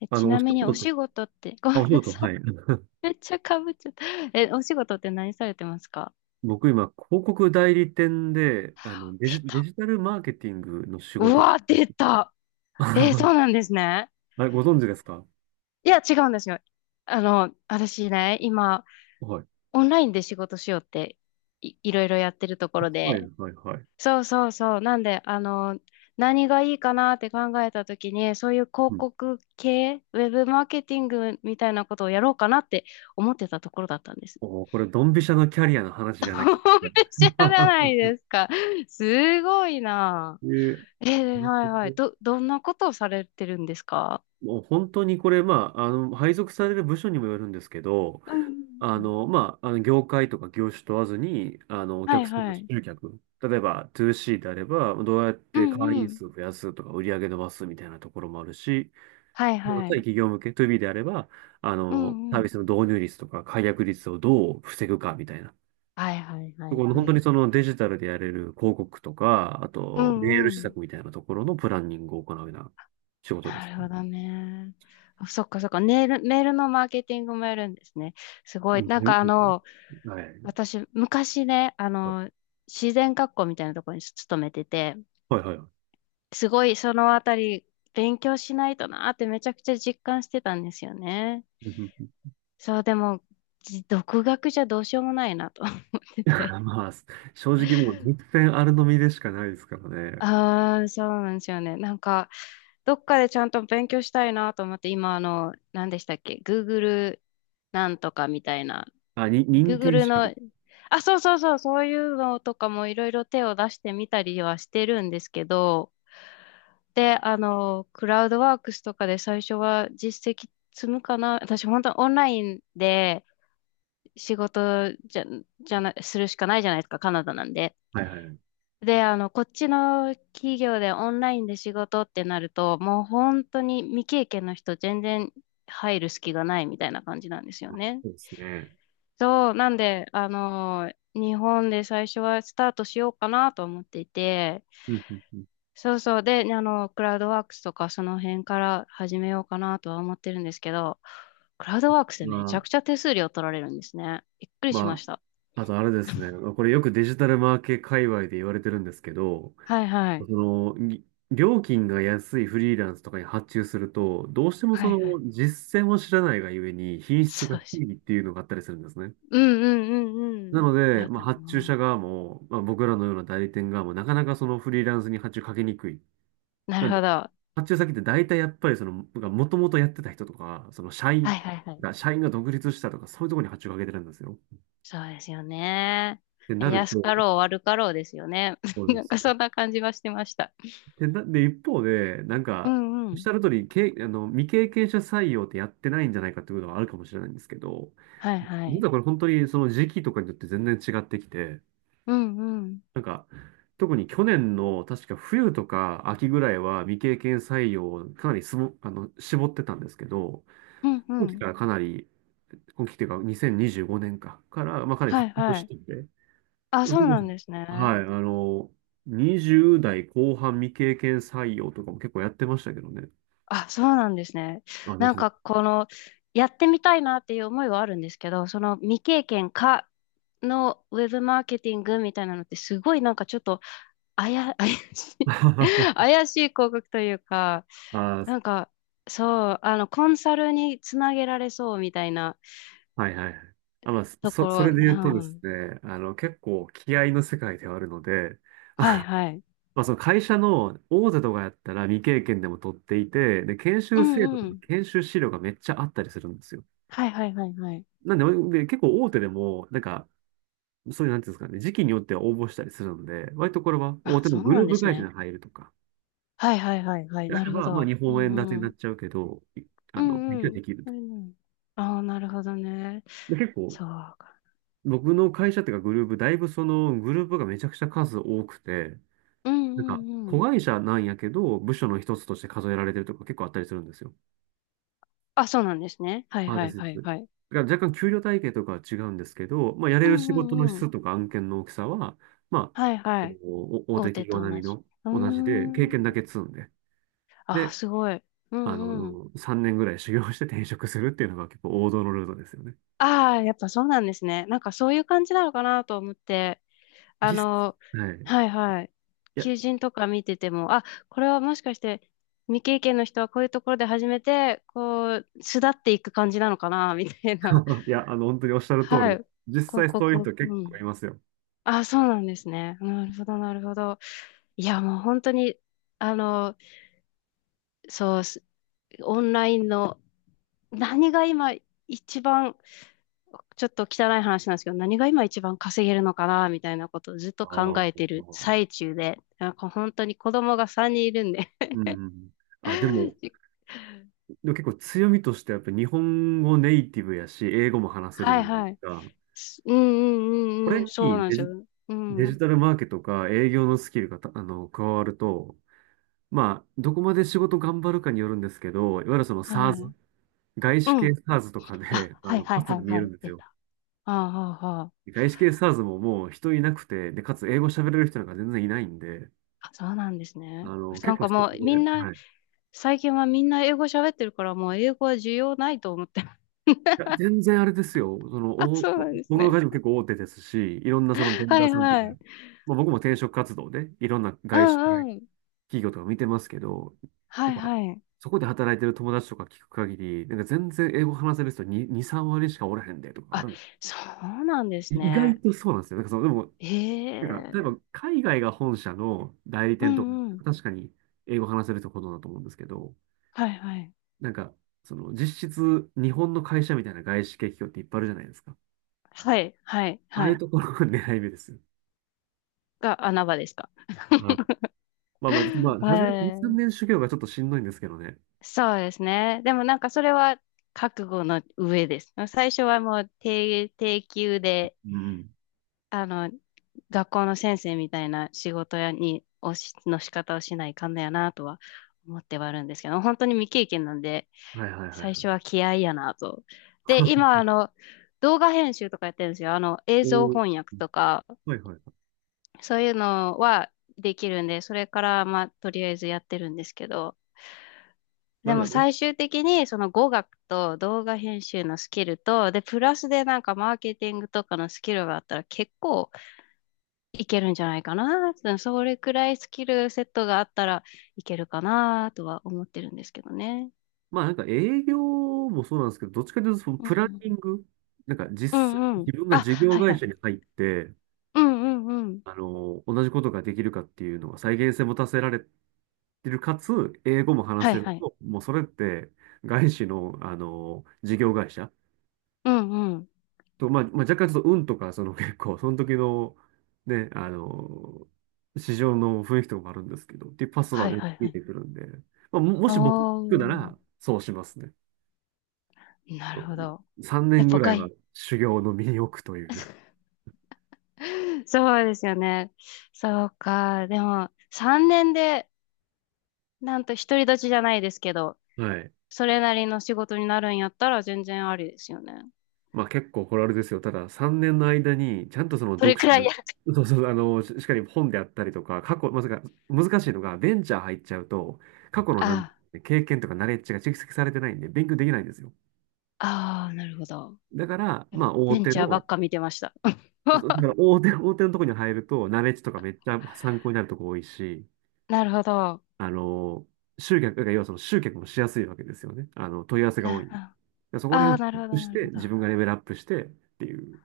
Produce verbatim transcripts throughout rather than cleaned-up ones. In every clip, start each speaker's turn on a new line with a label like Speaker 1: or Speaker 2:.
Speaker 1: え、
Speaker 2: あ
Speaker 1: ち
Speaker 2: の、お
Speaker 1: な
Speaker 2: 仕
Speaker 1: みに
Speaker 2: 事
Speaker 1: お
Speaker 2: と、
Speaker 1: 仕事って、ご
Speaker 2: あ、お
Speaker 1: めん
Speaker 2: 仕
Speaker 1: な
Speaker 2: 事、
Speaker 1: さい。
Speaker 2: はい。
Speaker 1: めっちゃかぶっちゃった。え、お仕事って何されてますか？
Speaker 2: 僕今、広告代理店で、あの、デ
Speaker 1: 出
Speaker 2: ジ、デ
Speaker 1: た。
Speaker 2: ジタルマーケティングの仕
Speaker 1: う
Speaker 2: 事。
Speaker 1: わ、出た。えーそうな んですね。
Speaker 2: あれ、ご存知ですか？
Speaker 1: いや、違うんですよ。あの、私ね、今、
Speaker 2: はい。
Speaker 1: オンラインで仕事しようってい、いろいろやってるところ
Speaker 2: はい、
Speaker 1: で。
Speaker 2: はい、はい。
Speaker 1: そうそうそう。なんで、あの、何がいいかなって考えたときに、そういう
Speaker 2: う
Speaker 1: 広
Speaker 2: ん。
Speaker 1: 告系、ウェブマーケティングみたいなことをやろうかなって思ってたところだったんです。
Speaker 2: おー、これ、ドンピシャのキャリアの話じゃない。
Speaker 1: ほんぺちゃじゃない ですか。すごいな。
Speaker 2: えー、
Speaker 1: えー、はいはい。ど、どんなことをされてるんですか？
Speaker 2: もう本当にこれ、まあ、あの、配属される部署にもよるんですけど、
Speaker 1: うんうん。う
Speaker 2: あ
Speaker 1: ん。
Speaker 2: の、まあ、あの業界とか業種問わずに、あの、お
Speaker 1: はい
Speaker 2: 客さんの
Speaker 1: はい。
Speaker 2: 集客、例えば ツーシー であれば、どうやっ
Speaker 1: う
Speaker 2: て会
Speaker 1: んう
Speaker 2: 員
Speaker 1: ん。
Speaker 2: 数を増やすとか、売り上げ伸ばすみたいなところもあるし、
Speaker 1: はい
Speaker 2: もう
Speaker 1: は
Speaker 2: 対
Speaker 1: い。
Speaker 2: 企業向け ツービー であれば、あ
Speaker 1: う
Speaker 2: の、
Speaker 1: ん
Speaker 2: サ
Speaker 1: う
Speaker 2: ービ
Speaker 1: ん。
Speaker 2: スの導入率とか、解約率をどう防ぐかみたいな。
Speaker 1: はいはいは
Speaker 2: こ
Speaker 1: い
Speaker 2: の
Speaker 1: は
Speaker 2: 本当に
Speaker 1: い。
Speaker 2: そのデジタルでやれる広告とか、あ
Speaker 1: う
Speaker 2: とメー
Speaker 1: ん
Speaker 2: ル
Speaker 1: う
Speaker 2: 施
Speaker 1: ん。
Speaker 2: 策みたいなところのプランニングを行うような仕事で
Speaker 1: な
Speaker 2: す
Speaker 1: る
Speaker 2: ね。
Speaker 1: ほどね。あ、そっかそっか。メール、メールのマーケティングもやるんですね。すご
Speaker 2: う
Speaker 1: い。
Speaker 2: ん
Speaker 1: なん
Speaker 2: う
Speaker 1: かあの、
Speaker 2: ん。はい
Speaker 1: 私、昔ね、あ
Speaker 2: はい。
Speaker 1: の、自然学校みたいなところに勤めてて、
Speaker 2: はいはいはい。
Speaker 1: すごいそのあたり勉強しないとなーってめちゃくちゃ実感してたんですよね。
Speaker 2: うんうん。
Speaker 1: そう、でも、じ独学じゃどうしようもないなと 思っ てて。
Speaker 2: まあ、正直もう実践あるのみでしかないですからね。
Speaker 1: ああ、そうなんですよね。なんか、どっかでちゃんと勉強したいなと思って、今、あの、何でしたっけ？ Google なんとかみたいな。
Speaker 2: あ、に、認定
Speaker 1: Google
Speaker 2: 資
Speaker 1: の、
Speaker 2: 格。
Speaker 1: あ、そうそうそう、そういうのとかもいろいろ手を出してみたりはしてるんですけど、で、あの、クラウドワークスとかで最初は実績積むかな。私、本当オンラインで仕事じゃ、じゃな、するしかないじゃないですか、カナダなんで。
Speaker 2: はいはい。
Speaker 1: で、あの、こっちの企業でオンラインで仕事ってなると、もう本当に未経験の人全然入る隙がないみたいな感じなんですよね。
Speaker 2: そうですね。
Speaker 1: そう、なんで、あの、日本で最初はスタートしようかなと思っていて、
Speaker 2: うんうんうん。
Speaker 1: そうそう。で、あの、クラウドワークスとかその辺から始めようかなとは思ってるんですけど、クラウドワークスで
Speaker 2: ま
Speaker 1: めち
Speaker 2: あ、
Speaker 1: ゃくちゃ手数料取られるんですね。びっくりしま
Speaker 2: ま
Speaker 1: した。
Speaker 2: あ、あとあれですね。これよくデジタルマーケ界隈で言われてるんですけど、
Speaker 1: はいは
Speaker 2: そ
Speaker 1: い。
Speaker 2: の、ぎ料金が安いフリーランスとかに発注すると、どうしても
Speaker 1: は
Speaker 2: そ
Speaker 1: い
Speaker 2: の
Speaker 1: はい。
Speaker 2: 実践を知らないがゆえに品質が
Speaker 1: そうです。
Speaker 2: 低いっていうのがあったりするんですね。
Speaker 1: うんうんうんう
Speaker 2: な
Speaker 1: ん。
Speaker 2: ので、
Speaker 1: だ
Speaker 2: まあ、
Speaker 1: と
Speaker 2: 発注
Speaker 1: 思う。
Speaker 2: 者側も、まあ、僕らのような代理店側も、なかなかそのフリーランスに発注かけにくい。
Speaker 1: なるほど。は
Speaker 2: 発注先って大体やっぱりその、もともとやってた人とか、その社
Speaker 1: いは
Speaker 2: 員
Speaker 1: いはい。
Speaker 2: が、社員が独立したとか、そういうところに発注をかけてるんですよ。っ
Speaker 1: そうですよね。
Speaker 2: てなる
Speaker 1: 安
Speaker 2: と、
Speaker 1: かろう悪かろうですよね。
Speaker 2: そう なんで
Speaker 1: なん
Speaker 2: す
Speaker 1: か
Speaker 2: よ
Speaker 1: そ
Speaker 2: ね。
Speaker 1: んな感じはしてました。
Speaker 2: で、な、で、一方で、なん
Speaker 1: う
Speaker 2: か、
Speaker 1: んう
Speaker 2: おっし
Speaker 1: ん。
Speaker 2: ゃる通り、け、あの、未経験者採用ってやってないんじゃないかっていうのはあるかもしれないんですけど、
Speaker 1: はいは
Speaker 2: 実
Speaker 1: い。
Speaker 2: はこれ本当にその時期とかによって全然違ってきて、
Speaker 1: うんうん。
Speaker 2: なんか、特に去年の確か冬とか秋ぐらいは未経験採用をかなりすぼ、あの、絞ってたんですけど、
Speaker 1: うんう
Speaker 2: 今期
Speaker 1: ん。
Speaker 2: からかなり今期っていうか、にせんにじゅうごねんか、から、まあ、かなり
Speaker 1: はい
Speaker 2: 復活
Speaker 1: は
Speaker 2: し
Speaker 1: い。
Speaker 2: てて、
Speaker 1: あ、
Speaker 2: そう
Speaker 1: そう
Speaker 2: で
Speaker 1: な
Speaker 2: す
Speaker 1: ん
Speaker 2: ね。
Speaker 1: です
Speaker 2: は
Speaker 1: ね。
Speaker 2: い、あの、にじゅう代後半未経験採用とかも結構やってましたけどね。
Speaker 1: あ、そうなんですね。
Speaker 2: あ、で
Speaker 1: なん
Speaker 2: すね。
Speaker 1: かこのやってみたいなっていう思いはあるんですけど、その未経験かのウェブマーケティングみたいなのってすごいなんかちょっとあや、怪し い
Speaker 2: あ、
Speaker 1: 怪しい広告というか、
Speaker 2: はい
Speaker 1: なんかそう、あのコンサルにつなげられそうみたいな
Speaker 2: はいはい。あ、まあ、
Speaker 1: と
Speaker 2: そ、
Speaker 1: こ
Speaker 2: そ
Speaker 1: ろ、う
Speaker 2: れで言うとです
Speaker 1: ん、
Speaker 2: ね、あの、結構気合の世界ではあるので、
Speaker 1: はいはい。
Speaker 2: まあ、その会社の大手とかやったら未経験でも取っていて、で、研
Speaker 1: う
Speaker 2: 修制
Speaker 1: ん
Speaker 2: 度
Speaker 1: う
Speaker 2: とか
Speaker 1: ん。
Speaker 2: 研修資料がめっちゃあったりするんですよ。
Speaker 1: はいはいはいはい。
Speaker 2: なんで、で結構大手でも、なんかそういう、なんていうんですかね、時期によっては応募したりするので、割とこれは大
Speaker 1: あ、
Speaker 2: 手の
Speaker 1: そう
Speaker 2: グ
Speaker 1: な
Speaker 2: ル
Speaker 1: ん
Speaker 2: ー
Speaker 1: で
Speaker 2: プ
Speaker 1: す
Speaker 2: 会社
Speaker 1: ね。
Speaker 2: に入るとか、
Speaker 1: はいはいはいはい。
Speaker 2: であ
Speaker 1: な
Speaker 2: れ
Speaker 1: るほ
Speaker 2: ば、まあ、
Speaker 1: ど。
Speaker 2: 日
Speaker 1: う
Speaker 2: 本円建てになっ
Speaker 1: ん
Speaker 2: ちゃうけど、い
Speaker 1: う
Speaker 2: あの、勉
Speaker 1: んう
Speaker 2: 強
Speaker 1: ん。
Speaker 2: できる
Speaker 1: う
Speaker 2: と。
Speaker 1: んうん。ああ、なるほどね。
Speaker 2: で、結構、
Speaker 1: そうか。
Speaker 2: 僕の会社っていうかグループ、だいぶそのグループがめちゃくちゃ数多くて、
Speaker 1: うん
Speaker 2: なんか、
Speaker 1: うんう
Speaker 2: 子
Speaker 1: ん。
Speaker 2: 会社なんやけど、部署の一つとして数えられてるとか結構あったりするんですよ。
Speaker 1: あ、そうなんですね。はい
Speaker 2: あ、
Speaker 1: は
Speaker 2: で
Speaker 1: い
Speaker 2: すで
Speaker 1: は
Speaker 2: す。
Speaker 1: い
Speaker 2: だか
Speaker 1: はい。
Speaker 2: ら若干給料体系とかは違うんですけど、まあ、やれ
Speaker 1: う
Speaker 2: る
Speaker 1: ん
Speaker 2: 仕
Speaker 1: う
Speaker 2: 事の
Speaker 1: んうん。
Speaker 2: 質とか案件の大きさは、ま
Speaker 1: はい
Speaker 2: あ、
Speaker 1: はい。
Speaker 2: お大手
Speaker 1: 大手
Speaker 2: 企業
Speaker 1: と
Speaker 2: 並
Speaker 1: 同
Speaker 2: み
Speaker 1: じ。
Speaker 2: の
Speaker 1: うー
Speaker 2: 同じで、経験だ
Speaker 1: ん。
Speaker 2: け積んで、
Speaker 1: あ、
Speaker 2: で、
Speaker 1: すごい。う
Speaker 2: あ
Speaker 1: んうん。
Speaker 2: の、さんねんぐらい修行して転職するっていうのが結構王道のルートですよね。
Speaker 1: ああ、やっぱそうなんですね。なんかそういう感じなのかなと思って。あ
Speaker 2: 実、
Speaker 1: の、
Speaker 2: はい。い
Speaker 1: はいはい。
Speaker 2: や、
Speaker 1: 求人とか見てても、あ、これはもしかして未経験の人はこういうところで始めて、こう、巣立っていく感じなのかな、みたいな。
Speaker 2: いや、あの、本当におっしゃる通
Speaker 1: はい。
Speaker 2: りで、実
Speaker 1: 広
Speaker 2: 際そういう
Speaker 1: 告、
Speaker 2: 人
Speaker 1: う
Speaker 2: 結構い
Speaker 1: ん。
Speaker 2: ますよ。
Speaker 1: あ、そうなんですね。なるほど、なるほど。いや、もう本当に、あの、そうす、オンラインの、何が今一番、ちょっと汚い話なんですけど、何が今一番稼げるのかな、みたいなことをずっと
Speaker 2: あ
Speaker 1: 考
Speaker 2: ー、
Speaker 1: えてる最中で、なんか本当に子供がさんにんいるんで
Speaker 2: うん。あ、でも、でも結構強みとしてやっぱ日本語ネイティブやし、英語も話せる
Speaker 1: は
Speaker 2: じゃ
Speaker 1: い
Speaker 2: ないで
Speaker 1: は
Speaker 2: す
Speaker 1: い。
Speaker 2: か。
Speaker 1: すうん
Speaker 2: こ
Speaker 1: うんうん
Speaker 2: れ
Speaker 1: うん、
Speaker 2: に
Speaker 1: そうなんで
Speaker 2: デ
Speaker 1: す
Speaker 2: ジ、
Speaker 1: よ。う
Speaker 2: デジ
Speaker 1: ん。
Speaker 2: タルマーケとか営業のスキルがたあの、加わると、まあ、どこまで仕事頑張るかによるんですけど、いわゆるその
Speaker 1: は
Speaker 2: SaaS、
Speaker 1: い。
Speaker 2: 外
Speaker 1: う
Speaker 2: 資系
Speaker 1: ん。
Speaker 2: SaaS とか
Speaker 1: あ、
Speaker 2: で、あ
Speaker 1: はい
Speaker 2: の、
Speaker 1: は
Speaker 2: パ
Speaker 1: い
Speaker 2: ス
Speaker 1: は
Speaker 2: が
Speaker 1: い
Speaker 2: 見え
Speaker 1: は
Speaker 2: るん
Speaker 1: い。
Speaker 2: です
Speaker 1: 出
Speaker 2: よ。
Speaker 1: た。ああ、ああ、
Speaker 2: 外資系 s a ズ s ももう人いなくて、で、かつ英語喋れる人なんか全然いないんで、
Speaker 1: あ、そうなんです
Speaker 2: あ
Speaker 1: ね。
Speaker 2: の、
Speaker 1: な
Speaker 2: 結
Speaker 1: ん
Speaker 2: 構
Speaker 1: か
Speaker 2: ストッ
Speaker 1: もう
Speaker 2: クで、
Speaker 1: みんな、
Speaker 2: はい。い
Speaker 1: 最近はみんな英語喋ってるから、もう英語は需要ないと思って。
Speaker 2: や、全然あれですよ。その、
Speaker 1: あ、
Speaker 2: お、
Speaker 1: そうな
Speaker 2: 僕
Speaker 1: んです
Speaker 2: の
Speaker 1: ね。
Speaker 2: 会社も結構大手ですし、いろんなそのベン
Speaker 1: は
Speaker 2: ダー
Speaker 1: い
Speaker 2: さんとか、
Speaker 1: はい。
Speaker 2: まあ、僕も転職活動でいろんな
Speaker 1: う
Speaker 2: 外資系
Speaker 1: んうん。
Speaker 2: 企業とか見てますけど、
Speaker 1: は
Speaker 2: やっ
Speaker 1: い
Speaker 2: ぱ、
Speaker 1: はい。
Speaker 2: そこで働いてる友達とか聞く限り、なんか全然英語話せる人にに、さん割しかおらへんでとかあ
Speaker 1: あ、
Speaker 2: る。
Speaker 1: そうなんで
Speaker 2: い
Speaker 1: す
Speaker 2: 意外
Speaker 1: ね。
Speaker 2: とそうなんですよ。なんかその、でも、
Speaker 1: へ
Speaker 2: なんか、例え
Speaker 1: え。
Speaker 2: ば海外が本社の代理
Speaker 1: う
Speaker 2: 店とか、
Speaker 1: んうん。
Speaker 2: 確かに英語話せるところだと思うんですけど、
Speaker 1: はいはい。
Speaker 2: なんか、その実質日本の会社みたいな外資系企業っていっぱいあるじゃないですか。
Speaker 1: はいはい
Speaker 2: ああ
Speaker 1: は
Speaker 2: いう
Speaker 1: い。
Speaker 2: ところが狙い目ですよ。
Speaker 1: が穴場ですか？
Speaker 2: はい。まあまあ、ま あ、初めの
Speaker 1: は
Speaker 2: に、3
Speaker 1: い。
Speaker 2: 年修行がちょっとしんどいんですけどね。
Speaker 1: そうですね。でもなんかそれは覚悟の上です。最初はもう低、低級で、
Speaker 2: うん。
Speaker 1: あの、学校の先生みたいな仕事やに、をし、の仕方をしないかんだよなとは思ってはあるんですけど、本当に未経験なんで、
Speaker 2: はいはいはいは
Speaker 1: 最初は
Speaker 2: い。
Speaker 1: 気合いやなと。で、今、あの、動画編集とかやってるんですよ。あの、映
Speaker 2: お
Speaker 1: 像
Speaker 2: ー、
Speaker 1: 翻訳とか、
Speaker 2: はいはい。
Speaker 1: そういうのはできるんで、それから、まあ、とりあえずやってるんですけど、
Speaker 2: な
Speaker 1: で
Speaker 2: んか
Speaker 1: も
Speaker 2: ね、
Speaker 1: 最終的にその語学と動画編集のスキルと、で、プラスでなんかマーケティングとかのスキルがあったら結構いけるんじゃないかな。それくらいスキルセットがあったらいけるかなとは思ってるんですけどね。
Speaker 2: まあなんか営業もそうなんですけど、どっちかというとその
Speaker 1: う
Speaker 2: プランニン
Speaker 1: ん。
Speaker 2: グ、なんか
Speaker 1: う
Speaker 2: 実際
Speaker 1: んうん。
Speaker 2: 自分が
Speaker 1: あ、
Speaker 2: 事業
Speaker 1: はいは
Speaker 2: 会社
Speaker 1: い。
Speaker 2: に入って、
Speaker 1: うんうんうん。
Speaker 2: あの、同じことができるかっていうのは再現性持たせられてる、かつ、英語も話
Speaker 1: は
Speaker 2: せ
Speaker 1: い
Speaker 2: る
Speaker 1: はい。
Speaker 2: と、もうそれって、外資の、あの、事業会社
Speaker 1: うんうん。
Speaker 2: と、まあ、まあ、若干ちょっと運とか、その結構、その時の、ね、あの、市場の雰囲気とかもあるんですけど、っていうパス
Speaker 1: は
Speaker 2: は
Speaker 1: い
Speaker 2: ね
Speaker 1: はい
Speaker 2: 聞
Speaker 1: は
Speaker 2: い
Speaker 1: い。
Speaker 2: てくるんで、まあ、ももし僕聞
Speaker 1: お
Speaker 2: くなら、
Speaker 1: ー。
Speaker 2: そうしますね。
Speaker 1: なるほど。
Speaker 2: 3
Speaker 1: やっ
Speaker 2: 年ぐ
Speaker 1: ぱ
Speaker 2: らいは
Speaker 1: 外、
Speaker 2: 修行の身に置くという。
Speaker 1: そうですよね。そうか。でも、さんねんで、なんと独り立ちじゃないですけど、
Speaker 2: はい。
Speaker 1: それなりの仕事になるんやったら全然ありですよね。
Speaker 2: まあ結構これあれですよ。たださんねんの間に、ちゃんとその
Speaker 1: それ
Speaker 2: 読書
Speaker 1: くらい
Speaker 2: の、
Speaker 1: や。
Speaker 2: そうそう、あの、ししっかり本であったりとか、過去、まさか、難しいのが、ベンチャー入っちゃうと、過去のなん
Speaker 1: あ
Speaker 2: 経験とかナレッジが蓄積されてないんで、勉強できないんですよ。
Speaker 1: あ、ああ、なるほど。
Speaker 2: だから、まあ大
Speaker 1: ベン
Speaker 2: 手
Speaker 1: チャーば
Speaker 2: の、
Speaker 1: っか見てました。
Speaker 2: そうだから 大手、大手のとこに入ると、ナレッジとかめっちゃ参考になるとこ多いし、
Speaker 1: なるほど。
Speaker 2: あの、集客、だから要はその集客もしやすいわけですよね。あの、問い合わせが多い
Speaker 1: な、
Speaker 2: んで。だからそこら
Speaker 1: ああー、
Speaker 2: 辺をチ
Speaker 1: な
Speaker 2: ェ
Speaker 1: る
Speaker 2: ッ
Speaker 1: ほ
Speaker 2: ク
Speaker 1: ど、
Speaker 2: し
Speaker 1: なるほ
Speaker 2: て、
Speaker 1: ど。
Speaker 2: 自
Speaker 1: あ
Speaker 2: 分がレベルアップしてっていう。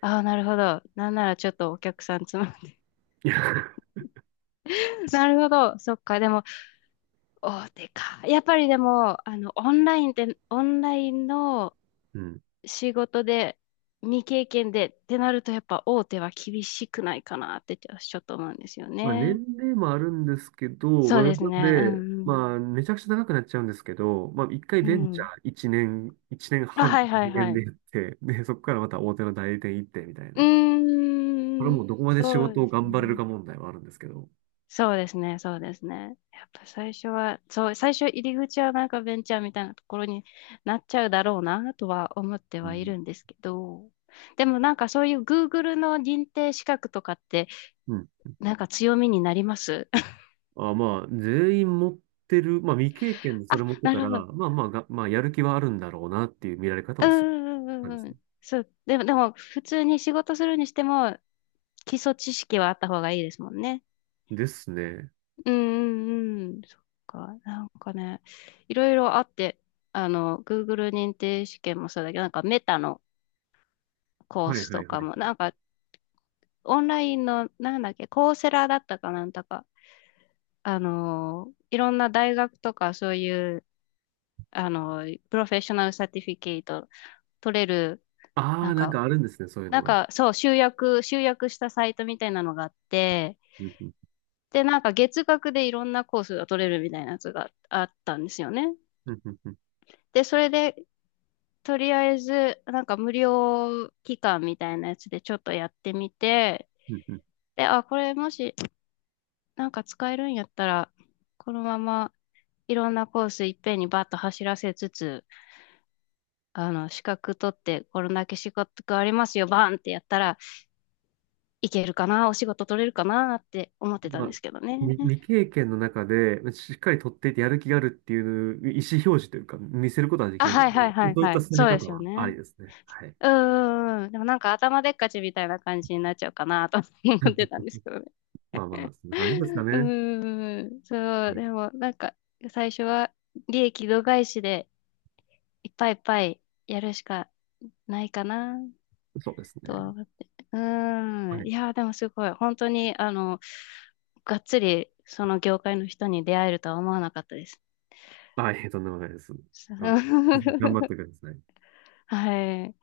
Speaker 1: あ、なるほど。なんならちょっとお客さんつま、
Speaker 2: いや、
Speaker 1: なるほど。そっか。でも、大手か。やっぱりでも、あの、オンラインで、オンラインの
Speaker 2: うん。
Speaker 1: 仕事で、未経験でってなると、やっぱ大手は厳しくないかなってちょちょっと思うんですよ
Speaker 2: まあ、年
Speaker 1: ね。
Speaker 2: 齢もあるんですけど、ま
Speaker 1: そう
Speaker 2: あ、な
Speaker 1: で
Speaker 2: ん
Speaker 1: すね。う
Speaker 2: で、
Speaker 1: ん、
Speaker 2: まあ、めちゃくちゃ長くなっちゃうんですけど、まあ、一回
Speaker 1: う
Speaker 2: ベン
Speaker 1: ん。う
Speaker 2: チャ
Speaker 1: ん。
Speaker 2: ーいちねん、一年
Speaker 1: あ、
Speaker 2: 半、
Speaker 1: はいはい
Speaker 2: 2
Speaker 1: は
Speaker 2: 年で
Speaker 1: い。
Speaker 2: やって、で、そこからまた大手の代理店行ってみたい
Speaker 1: う
Speaker 2: な。これは
Speaker 1: ーん、
Speaker 2: もうどこまで仕
Speaker 1: そう
Speaker 2: 事
Speaker 1: で
Speaker 2: を
Speaker 1: す
Speaker 2: 頑張れる
Speaker 1: ね。
Speaker 2: か問題はあるんですけど。
Speaker 1: そうですね、そうですね。やっぱ最初は、そう、最初入り口はなんかベンチャーみたいなところになっちゃうだろうなとは思って
Speaker 2: う
Speaker 1: はい
Speaker 2: ん。
Speaker 1: るんですけど、でもなんかそういう Google の認定資格とかって
Speaker 2: うん。
Speaker 1: なんか強みになります？
Speaker 2: あ、まあ、全員持ってる、まあ、未経験で
Speaker 1: あ、
Speaker 2: それ持って
Speaker 1: な
Speaker 2: た
Speaker 1: る
Speaker 2: ら、
Speaker 1: ほど。
Speaker 2: まあまあが、まあ、やる気はあるんだろうなっていう見られ方
Speaker 1: う
Speaker 2: をする
Speaker 1: んうんう
Speaker 2: 感じで
Speaker 1: んう
Speaker 2: すね。
Speaker 1: ん。そう。でも、でも普通に仕事するにしても基礎知識はあった方がいいですもんね。
Speaker 2: ですね。
Speaker 1: うんうんうん、そっか、なんかね、いろいろあって、あの、Google 認定試験もそうだけど、なんかメタのコー
Speaker 2: はい
Speaker 1: ス
Speaker 2: は
Speaker 1: と
Speaker 2: いは
Speaker 1: か
Speaker 2: い
Speaker 1: も、
Speaker 2: は
Speaker 1: なん
Speaker 2: い。
Speaker 1: かオンラインの、なんだっけ、コーセラだったかなんだか、あの、いろんな大学とかそういう、あの、プロフェッショナルサティフィケート取れる、
Speaker 2: あ
Speaker 1: なん
Speaker 2: あ、なん
Speaker 1: か、
Speaker 2: かあるんですね、そういう
Speaker 1: な
Speaker 2: の
Speaker 1: ん
Speaker 2: が。
Speaker 1: かそう、集約、集約したサイトみたいなのがあって、
Speaker 2: うんうん
Speaker 1: で、なんか月額でいろんなコースが取れるみたいなやつがあったんですよね。
Speaker 2: うんうん。うん
Speaker 1: で、それで、とりあえず、なんか無料期間みたいなやつでちょっとやってみて、
Speaker 2: うん。
Speaker 1: で、あ、これもしなんか使えるんやったら、このままいろんなコースいっぺんにバッと走らせつつ、あの、資格取ってこれだけ資格がありますよ、バーンってやったらいけるかな、お仕事取れるかなって思ってた
Speaker 2: ま
Speaker 1: ん
Speaker 2: あ、
Speaker 1: ですけどね。
Speaker 2: み未経験の中で、しっかり取っていてやる気があるっていう意思表示というか、見せることができ
Speaker 1: あ、
Speaker 2: るの
Speaker 1: は
Speaker 2: で、
Speaker 1: いはいはい
Speaker 2: そういっ
Speaker 1: は
Speaker 2: た
Speaker 1: い。
Speaker 2: 進め
Speaker 1: そうで
Speaker 2: 方
Speaker 1: すよ
Speaker 2: はあり
Speaker 1: ね。
Speaker 2: ですね。はい。
Speaker 1: うーん。でもなんか頭でっかちみたいな感じになっちゃうかなと思ってた んですけど
Speaker 2: まあまあ、そんな感じですか
Speaker 1: う
Speaker 2: ね。
Speaker 1: ーん、そ
Speaker 2: は
Speaker 1: う、
Speaker 2: い。
Speaker 1: でもなんか最初は利益度外視でいっぱいいっぱいやるしかないかな
Speaker 2: そうです
Speaker 1: とは
Speaker 2: ね。
Speaker 1: 思って。うー
Speaker 2: は
Speaker 1: ん、い
Speaker 2: い。
Speaker 1: やー、でもすごい、本当にあの、がっつりその業界の人に出会えるとは思わなかったです。
Speaker 2: はい、とんでもないです。あの、頑張って ください。
Speaker 1: はい。